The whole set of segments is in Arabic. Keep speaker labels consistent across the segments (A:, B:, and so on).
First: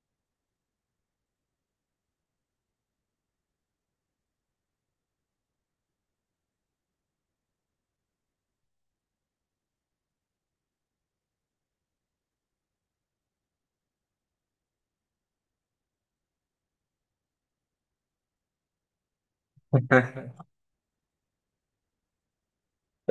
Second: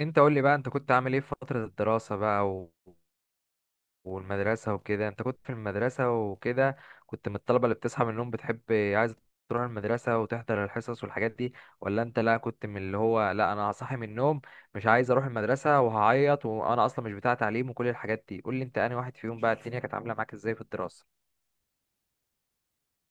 A: انت قول لي بقى انت كنت عامل ايه في فترة الدراسة بقى والمدرسة وكده، انت كنت في المدرسة وكده، كنت من الطلبة اللي بتصحى من النوم، بتحب عايز تروح المدرسة وتحضر الحصص والحاجات دي؟ ولا انت لا، كنت من اللي هو لا انا هصحي من النوم مش عايز اروح المدرسة وهعيط وانا اصلا مش بتاع تعليم وكل الحاجات دي؟ قول لي انت انهي واحد فيهم بقى، الدنيا كانت عاملة معاك ازاي في الدراسة؟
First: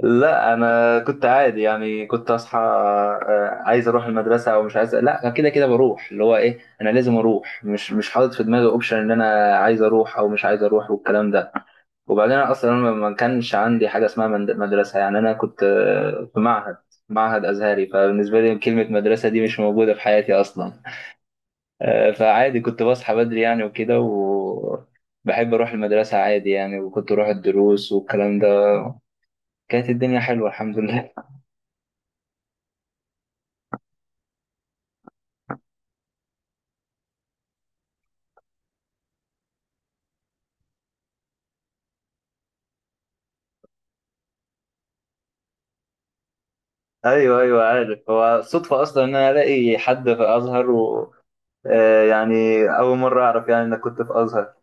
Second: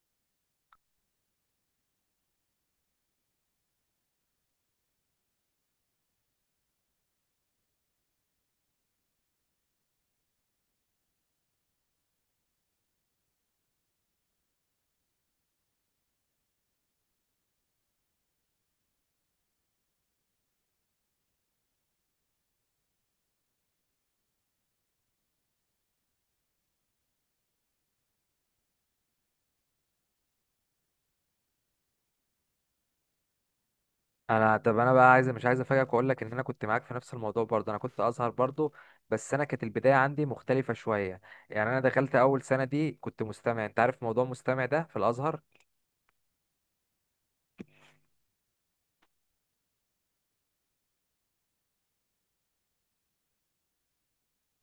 B: لا انا كنت عادي يعني كنت اصحى. عايز اروح المدرسه او مش عايز، لا أنا كده كده بروح، اللي هو ايه، انا لازم اروح. مش حاطط في دماغي اوبشن ان انا عايز اروح او مش عايز اروح والكلام ده. وبعدين أنا اصلا ما كانش عندي حاجه اسمها مدرسه، يعني انا كنت، في معهد ازهري، فبالنسبه لي كلمه مدرسه دي مش موجوده في حياتي اصلا. فعادي كنت بصحى بدري يعني وكده، و بحب اروح المدرسه عادي يعني، وكنت اروح الدروس والكلام ده. كانت الدنيا حلوه الحمد لله.
A: انا طب انا بقى عايز مش عايز افاجئك واقول لك ان انا كنت معاك في نفس الموضوع برضه، انا كنت ازهر برضه. بس انا كانت البدايه عندي مختلفه شويه. يعني، انا دخلت اول سنه دي كنت مستمع، انت عارف موضوع مستمع ده في الازهر.
B: ايوه ايوه عارف، هو صدفه اصلا ان انا الاقي حد في ازهر، و يعني اول مره اعرف يعني انك كنت في ازهر.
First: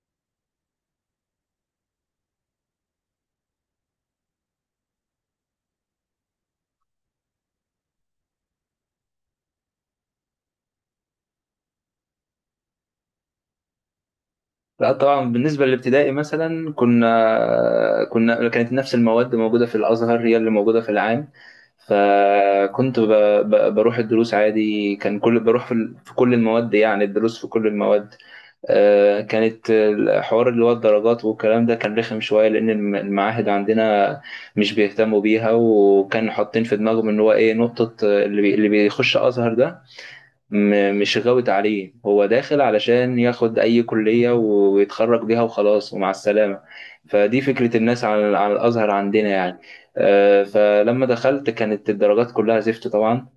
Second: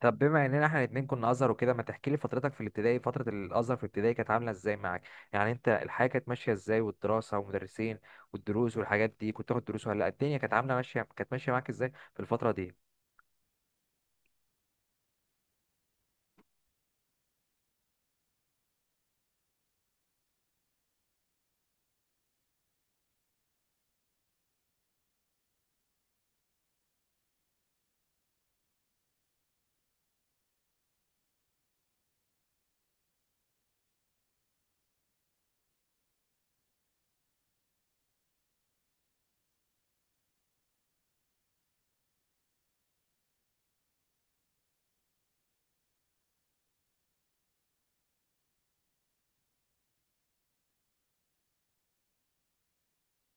A: طب بما اننا احنا الاتنين كنا ازهر وكده، ما تحكي لي فترتك في الابتدائي، فتره الازهر في الابتدائي كانت عامله ازاي معاك؟ يعني انت الحياه كانت ماشيه ازاي، والدراسه والمدرسين والدروس والحاجات دي، كنت تاخد دروس ولا لأ؟ الدنيا كانت عامله ماشيه، كانت ماشيه معاك ازاي في الفتره دي؟
B: لا طبعا بالنسبة للابتدائي مثلا كنا كانت نفس المواد موجودة في الأزهر هي اللي موجودة في العام. فكنت بروح الدروس عادي، كان كل بروح في كل المواد يعني، الدروس في كل المواد. كانت الحوار اللي هو الدرجات والكلام ده كان رخم شوية، لأن المعاهد عندنا مش بيهتموا بيها، وكانوا حاطين في دماغهم إن هو إيه، نقطة اللي بيخش أزهر ده مش غاوت عليه، هو داخل علشان ياخد أي كلية ويتخرج بيها وخلاص ومع السلامة، فدي فكرة الناس على على الأزهر عندنا يعني. فلما دخلت كانت الدرجات كلها زفت طبعا.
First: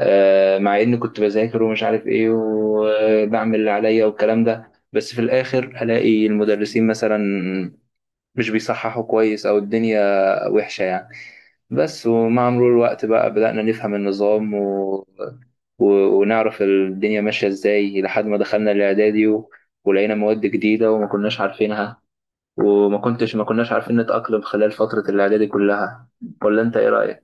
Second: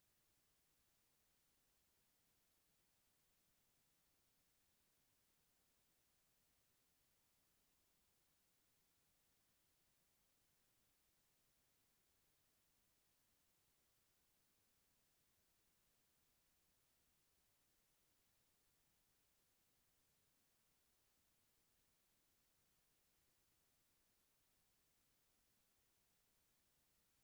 B: مع إني كنت بذاكر ومش عارف إيه وبعمل اللي عليا والكلام ده، بس في الآخر ألاقي المدرسين مثلا مش بيصححوا كويس، أو الدنيا وحشة يعني. بس ومع مرور الوقت بقى بدأنا نفهم النظام و... ونعرف الدنيا ماشية ازاي، لحد ما دخلنا الإعدادي و... ولقينا مواد جديدة وما كناش عارفينها، وما كنتش ما كناش عارفين نتأقلم خلال فترة الإعدادي كلها. ولا أنت إيه رأيك؟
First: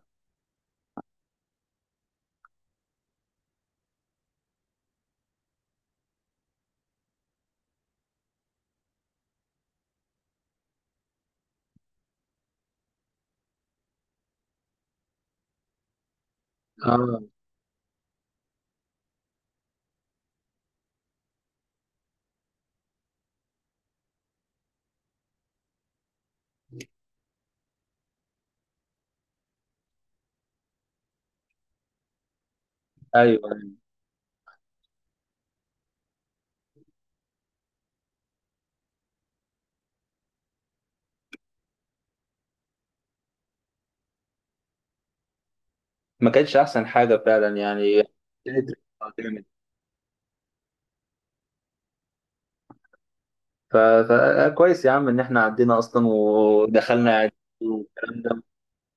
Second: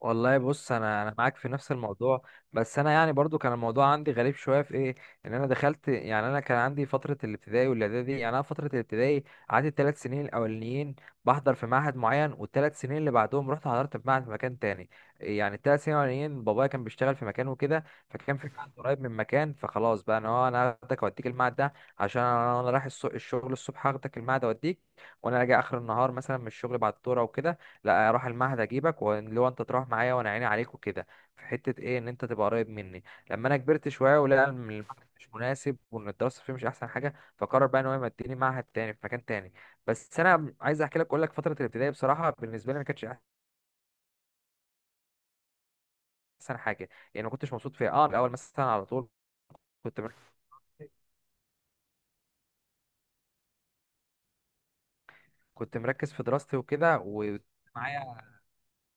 A: والله بص، انا معاك في نفس الموضوع. بس انا يعني برضو كان الموضوع عندي غريب شويه في ايه، ان انا دخلت. يعني انا كان عندي فتره الابتدائي والاعدادي، يعني انا فتره الابتدائي قعدت الثلاث سنين الاولانيين بحضر في معهد معين، والثلاث سنين اللي بعدهم رحت حضرت في معهد في مكان تاني. يعني الثلاث سنين الاولانيين بابايا كان بيشتغل في
B: اه.
A: مكان وكده، فكان في معهد قريب من مكان، فخلاص بقى انا هو انا هاخدك اوديك المعهد ده عشان انا رايح الشغل الصبح، هاخدك المعهد اوديك. وانا راجع اخر النهار مثلا من الشغل بعد الدوره وكده، لا اروح المعهد اجيبك، واللي هو انت تروح معايا وانا عيني عليك وكده، في حته ايه ان انت تبقى قريب مني.
B: ايوه
A: لما انا
B: أيوة.
A: كبرت شويه ولقى إن المعهد مش مناسب وان الدراسه فيه مش احسن حاجه، فقرر بقى ان هو يمديني معهد تاني في مكان تاني. بس انا عايز احكي لك، اقول لك فتره الابتدائي بصراحه بالنسبه لي ما كانتش
B: ما كانتش
A: احسن
B: أحسن
A: حاجه.
B: حاجة
A: يعني ما كنتش
B: فعلا
A: مبسوط فيها
B: يعني،
A: اه الاول مثلا
B: كانت
A: على طول،
B: رخمة جامد.
A: كنت مر-
B: فكويس يا عم إن إحنا
A: كنت
B: عدينا أصلا
A: مركز في دراستي وكده
B: ودخلنا إعدادي والكلام
A: ومعايا.
B: ده،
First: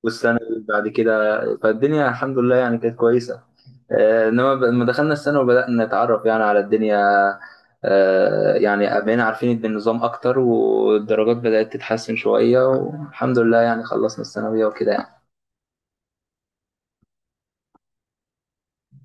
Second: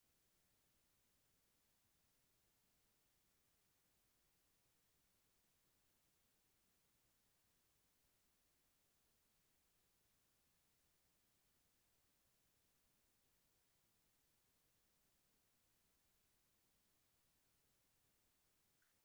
B: والسنة اللي بعد كده فالدنيا الحمد لله يعني كانت كويسة. انما لما دخلنا السنة وبدأنا نتعرف يعني على الدنيا، يعني بقينا عارفين النظام اكتر، والدرجات بدأت تتحسن شوية، والحمد لله يعني خلصنا الثانوية وكده يعني.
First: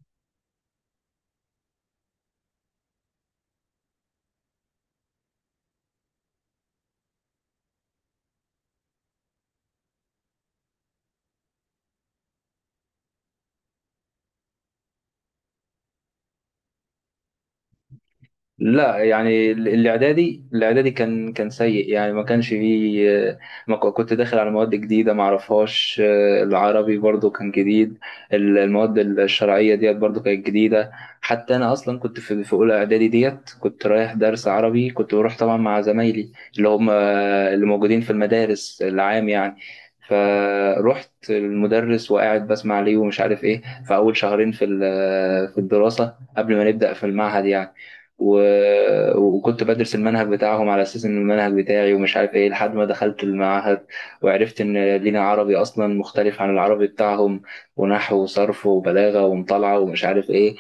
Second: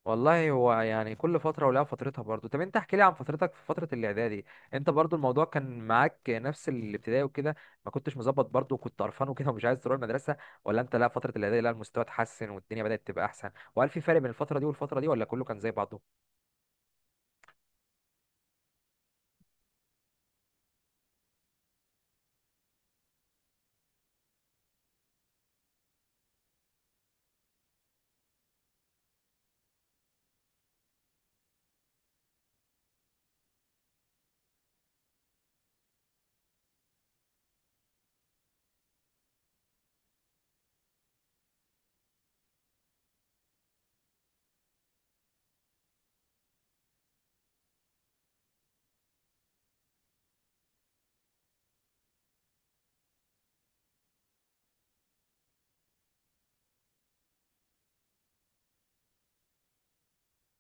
A: والله هو يعني كل فترة ولها فترتها برضو. طب انت احكي لي عن فترتك في فترة الاعدادي، انت برضو الموضوع كان معاك نفس الابتدائي وكده، ما كنتش مظبط برضو وكنت قرفان وكده ومش عايز تروح المدرسة، ولا انت لا فترة الاعدادي لا المستوى اتحسن والدنيا بدأت تبقى احسن؟ وهل في فرق بين الفترة دي والفترة دي، ولا كله كان زي بعضه؟
B: لا يعني الاعدادي كان سيء يعني، ما كانش فيه، ما ك- كنت داخل على مواد جديدة ما اعرفهاش. العربي برضو كان جديد، المواد الشرعية ديت برضو كانت جديدة. حتى انا اصلا كنت في اولى اعدادي ديت كنت رايح درس عربي، كنت بروح طبعا مع زمايلي اللي هم اللي موجودين في المدارس العام يعني، فروحت المدرس وقاعد بسمع ليه ومش عارف ايه، في اول شهرين في الدراسه قبل ما نبدا في المعهد يعني، وكنت بدرس المنهج بتاعهم على اساس ان المنهج بتاعي ومش عارف ايه، لحد ما دخلت المعهد وعرفت ان لينا عربي اصلا مختلف عن العربي بتاعهم، ونحو وصرف وبلاغه ومطالعه ومش عارف ايه.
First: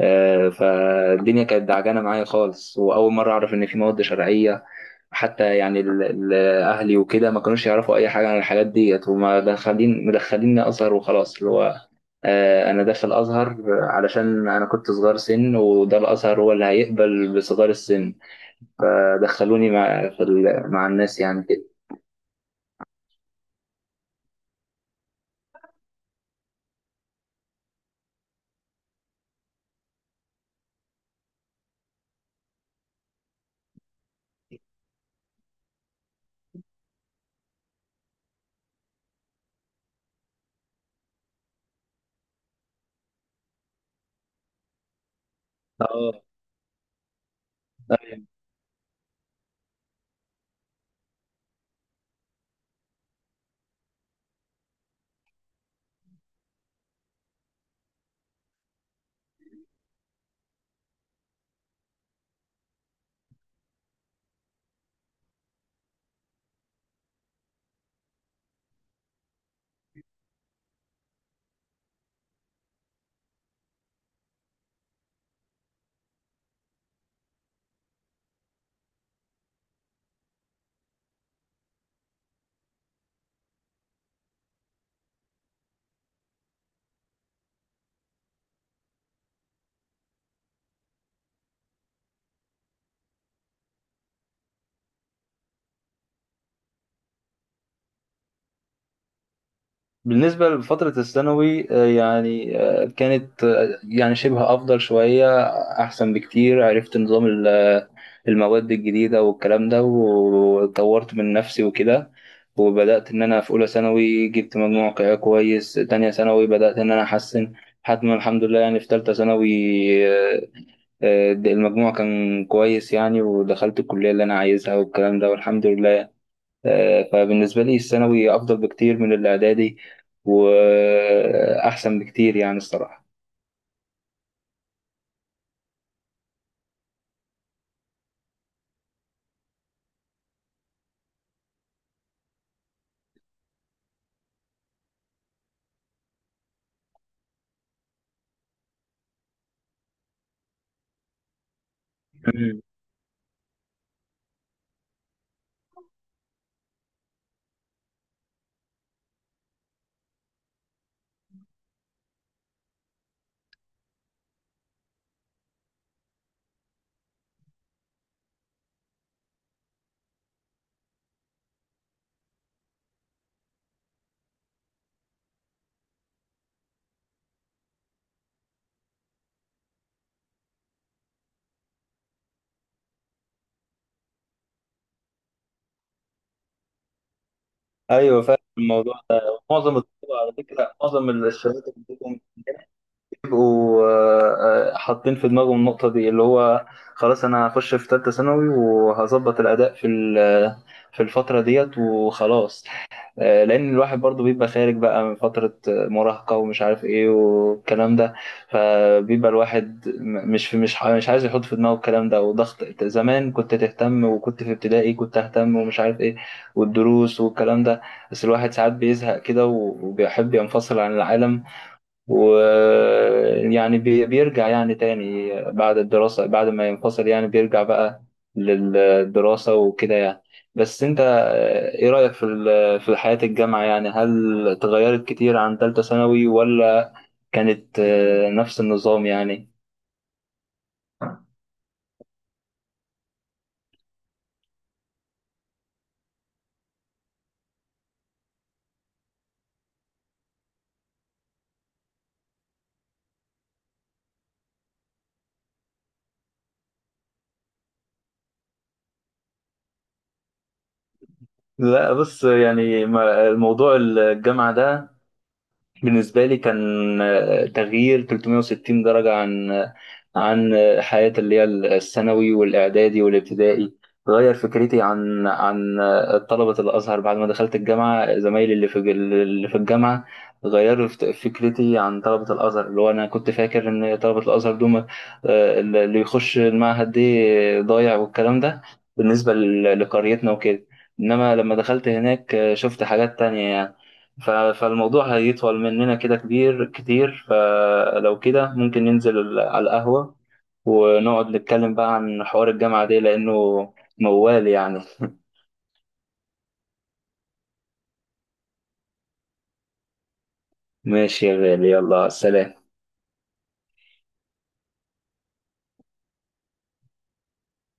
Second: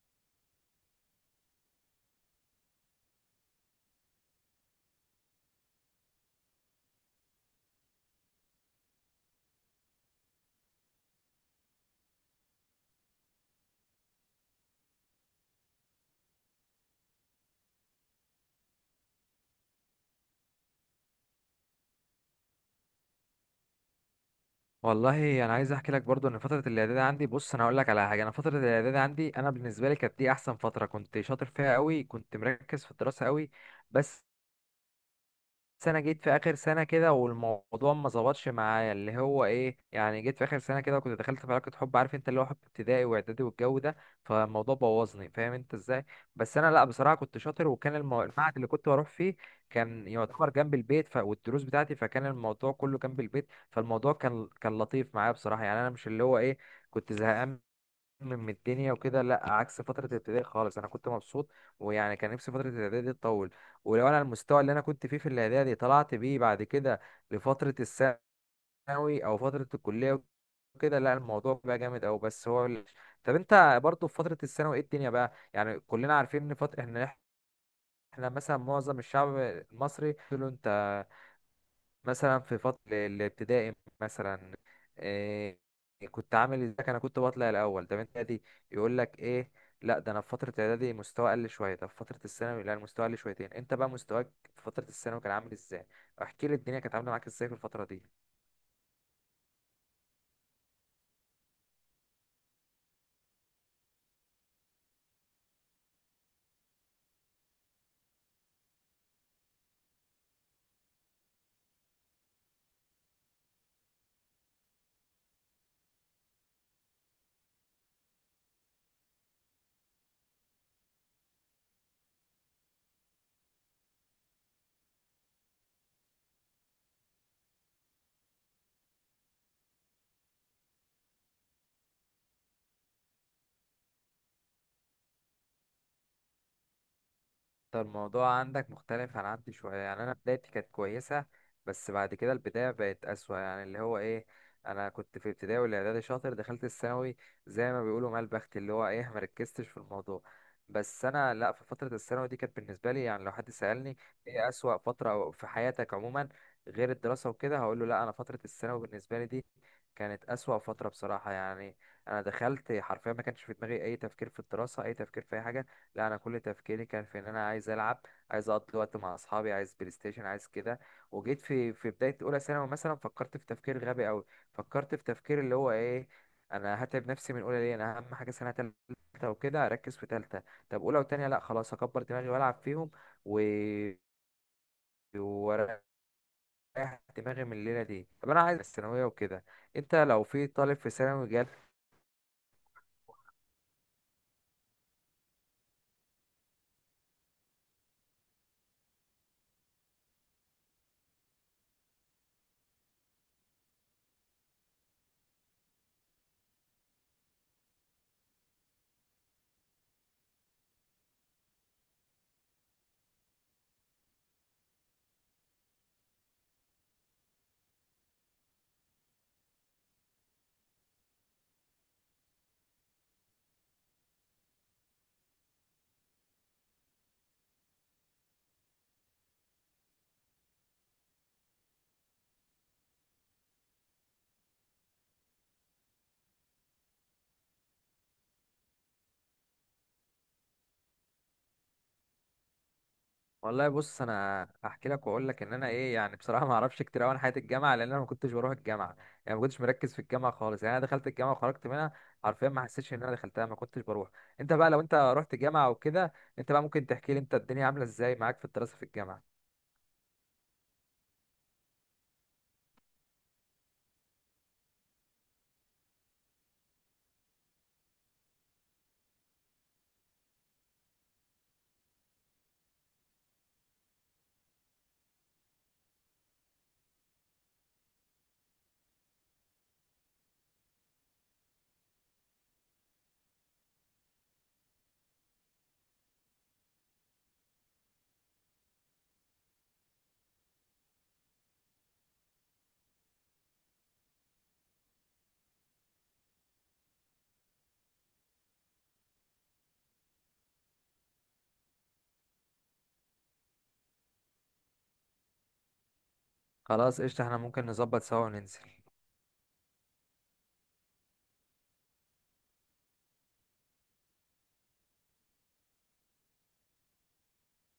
B: فالدنيا كانت دعجانه معايا خالص، واول مره اعرف ان في مواد شرعيه. حتى يعني ال- اهلي وكده ما كانوش يعرفوا اي حاجه عن الحاجات ديت، وما مدخليني ازهر وخلاص، اللي هو انا داخل ازهر علشان انا كنت صغير سن، وده الازهر هو اللي هيقبل بصغار السن، فدخلوني مع الناس يعني كده.
A: والله انا عايز احكي لك برضو ان فترة الاعدادي عندي، بص انا هقول لك على حاجة، انا فترة الاعدادي عندي انا بالنسبة لي كانت دي احسن فترة، كنت شاطر فيها قوي، كنت مركز في الدراسة قوي. بس سنة جيت في آخر سنة كده والموضوع ما ظبطش معايا، اللي هو إيه يعني، جيت في آخر سنة كده وكنت دخلت في علاقة حب، عارف أنت اللي هو حب ابتدائي وإعدادي والجو ده، فالموضوع بوظني، فاهم أنت إزاي. بس أنا لأ بصراحة كنت شاطر، وكان
B: اه.
A: المعهد اللي كنت بروح فيه كان يعتبر جنب البيت، والدروس بتاعتي فكان الموضوع كله جنب البيت، فالموضوع كان لطيف معايا بصراحة. يعني أنا مش اللي هو إيه، كنت زهقان من الدنيا وكده، لا عكس فترة الابتدائي خالص انا كنت مبسوط. ويعني كان نفسي فترة الإعدادي دي تطول، ولو انا المستوى اللي انا كنت فيه في الإعدادي طلعت بيه بعد كده لفترة الثانوي او فترة الكلية وكده، لا الموضوع بقى جامد أوي. بس هو طب انت برضو في فترة الثانوي ايه الدنيا بقى؟ يعني كلنا عارفين ان فترة احنا مثلا معظم الشعب المصري له، انت مثلا في فترة الابتدائي مثلا إيه كنت عامل ازيك، انا كنت بطلع الاول، طب انت دي يقول لك ايه لا ده انا في فترة اعدادي مستوى قل شوية، طب في فترة الثانوي لا المستوى قل شويتين. انت بقى مستواك في فترة الثانوي كان عامل ازاي؟ احكي لي الدنيا كانت عاملة معاك ازاي في الفترة دي؟
B: بالنسبة لفترة الثانوي، يعني كانت يعني شبه أفضل شوية، أحسن بكتير، عرفت نظام المواد الجديدة والكلام ده، وطورت من نفسي وكده، وبدأت إن أنا في أولى ثانوي جبت مجموع كويس، تانية ثانوي بدأت إن أنا أحسن، لحد ما الحمد لله يعني في تالتة ثانوي آه، المجموع كان كويس يعني، ودخلت الكلية اللي أنا عايزها والكلام ده والحمد لله. فبالنسبة لي الثانوي أفضل بكتير من الإعدادي، وأحسن بكتير يعني الصراحة.
A: طب الموضوع عندك مختلف عن عندي شوية. يعني أنا بدايتي كانت كويسة، بس بعد كده البداية بقت أسوأ. يعني اللي هو إيه، أنا كنت في ابتدائي والإعدادي شاطر، دخلت الثانوي زي ما بيقولوا مال بخت، اللي هو إيه مركزتش في الموضوع. بس أنا لأ، في فترة الثانوي دي كانت
B: مم.
A: بالنسبة لي، يعني لو حد سألني إيه أسوأ فترة في حياتك عموما غير الدراسة وكده، هقول له لأ أنا فترة الثانوي بالنسبة لي دي كانت أسوأ فترة بصراحة. يعني أنا دخلت حرفيا ما كانش في دماغي أي تفكير في الدراسة، أي تفكير في أي حاجة. لا انا كل تفكيري كان في ان انا عايز العب، عايز اقضي وقت مع اصحابي، عايز بلاي ستيشن، عايز كده. وجيت في في بدايه اولى ثانوي مثلا فكرت في تفكير غبي قوي، فكرت في تفكير اللي هو ايه انا هتعب نفسي من اولى ليه، انا اهم حاجه سنه تالته وكده اركز في تالته، طب اولى وتانيه لا خلاص اكبر دماغي والعب فيهم، و واريح دماغي من الليله دي،
B: أيوه
A: طب
B: فاهم
A: انا عايز
B: الموضوع
A: الثانويه
B: ده،
A: وكده.
B: معظم
A: انت
B: الطلبة
A: لو
B: على
A: في
B: فكرة،
A: طالب في
B: معظم
A: ثانوي جال.
B: الشباب عندهم بيبقوا حاطين في دماغهم النقطة دي، اللي هو خلاص أنا هخش في تالتة ثانوي وهظبط الأداء في الفترة ديت وخلاص. لان الواحد برضو بيبقى خارج بقى من فترة مراهقة ومش عارف ايه والكلام ده، فبيبقى الواحد مش في مش عايز يحط في دماغه الكلام ده، وضغط زمان كنت تهتم، وكنت في ابتدائي كنت اهتم ومش عارف ايه والدروس والكلام ده. بس الواحد ساعات بيزهق كده وبيحب ينفصل عن العالم، ويعني بيرجع يعني تاني بعد الدراسة، بعد ما ينفصل يعني بيرجع بقى للدراسة وكده يعني. بس انت ايه رأيك في حياة الجامعة يعني؟ هل اتغيرت كتير عن تالتة ثانوي ولا كانت نفس النظام يعني؟
A: والله بص انا هحكي لك واقول لك ان انا ايه، يعني بصراحه ما اعرفش كتير قوي عن حياه الجامعه، لان انا ما كنتش بروح الجامعه. يعني ما كنتش مركز في الجامعه خالص، يعني انا دخلت الجامعه وخرجت منها حرفيا، ما حسيتش ان انا دخلتها، ما كنتش بروح. انت بقى لو انت رحت جامعه وكده، انت بقى ممكن تحكي لي انت الدنيا عامله ازاي معاك في الدراسه في الجامعه؟
B: لا بص يعني، الموضوع الجامعة ده بالنسبة لي كان تغيير 360 درجة عن حياتي اللي هي الثانوي والإعدادي والابتدائي. غير فكرتي عن طلبة الأزهر، بعد ما دخلت الجامعة زمايلي اللي في الجامعة غيروا فكرتي عن طلبة الأزهر، اللي هو أنا كنت فاكر إن طلبة الأزهر دول اللي يخش المعهد دي ضايع والكلام ده، بالنسبة لقريتنا وكده، إنما لما دخلت هناك شفت حاجات تانية يعني. ف- فالموضوع هيطول مننا كده كبير كتير، فلو كده ممكن ننزل على القهوة، ونقعد نتكلم بقى عن حوار الجامعة دي لأنه موال يعني.
A: خلاص قشطه، احنا ممكن نظبط سوا وننزل.
B: ماشي يا غالي، يلا سلام.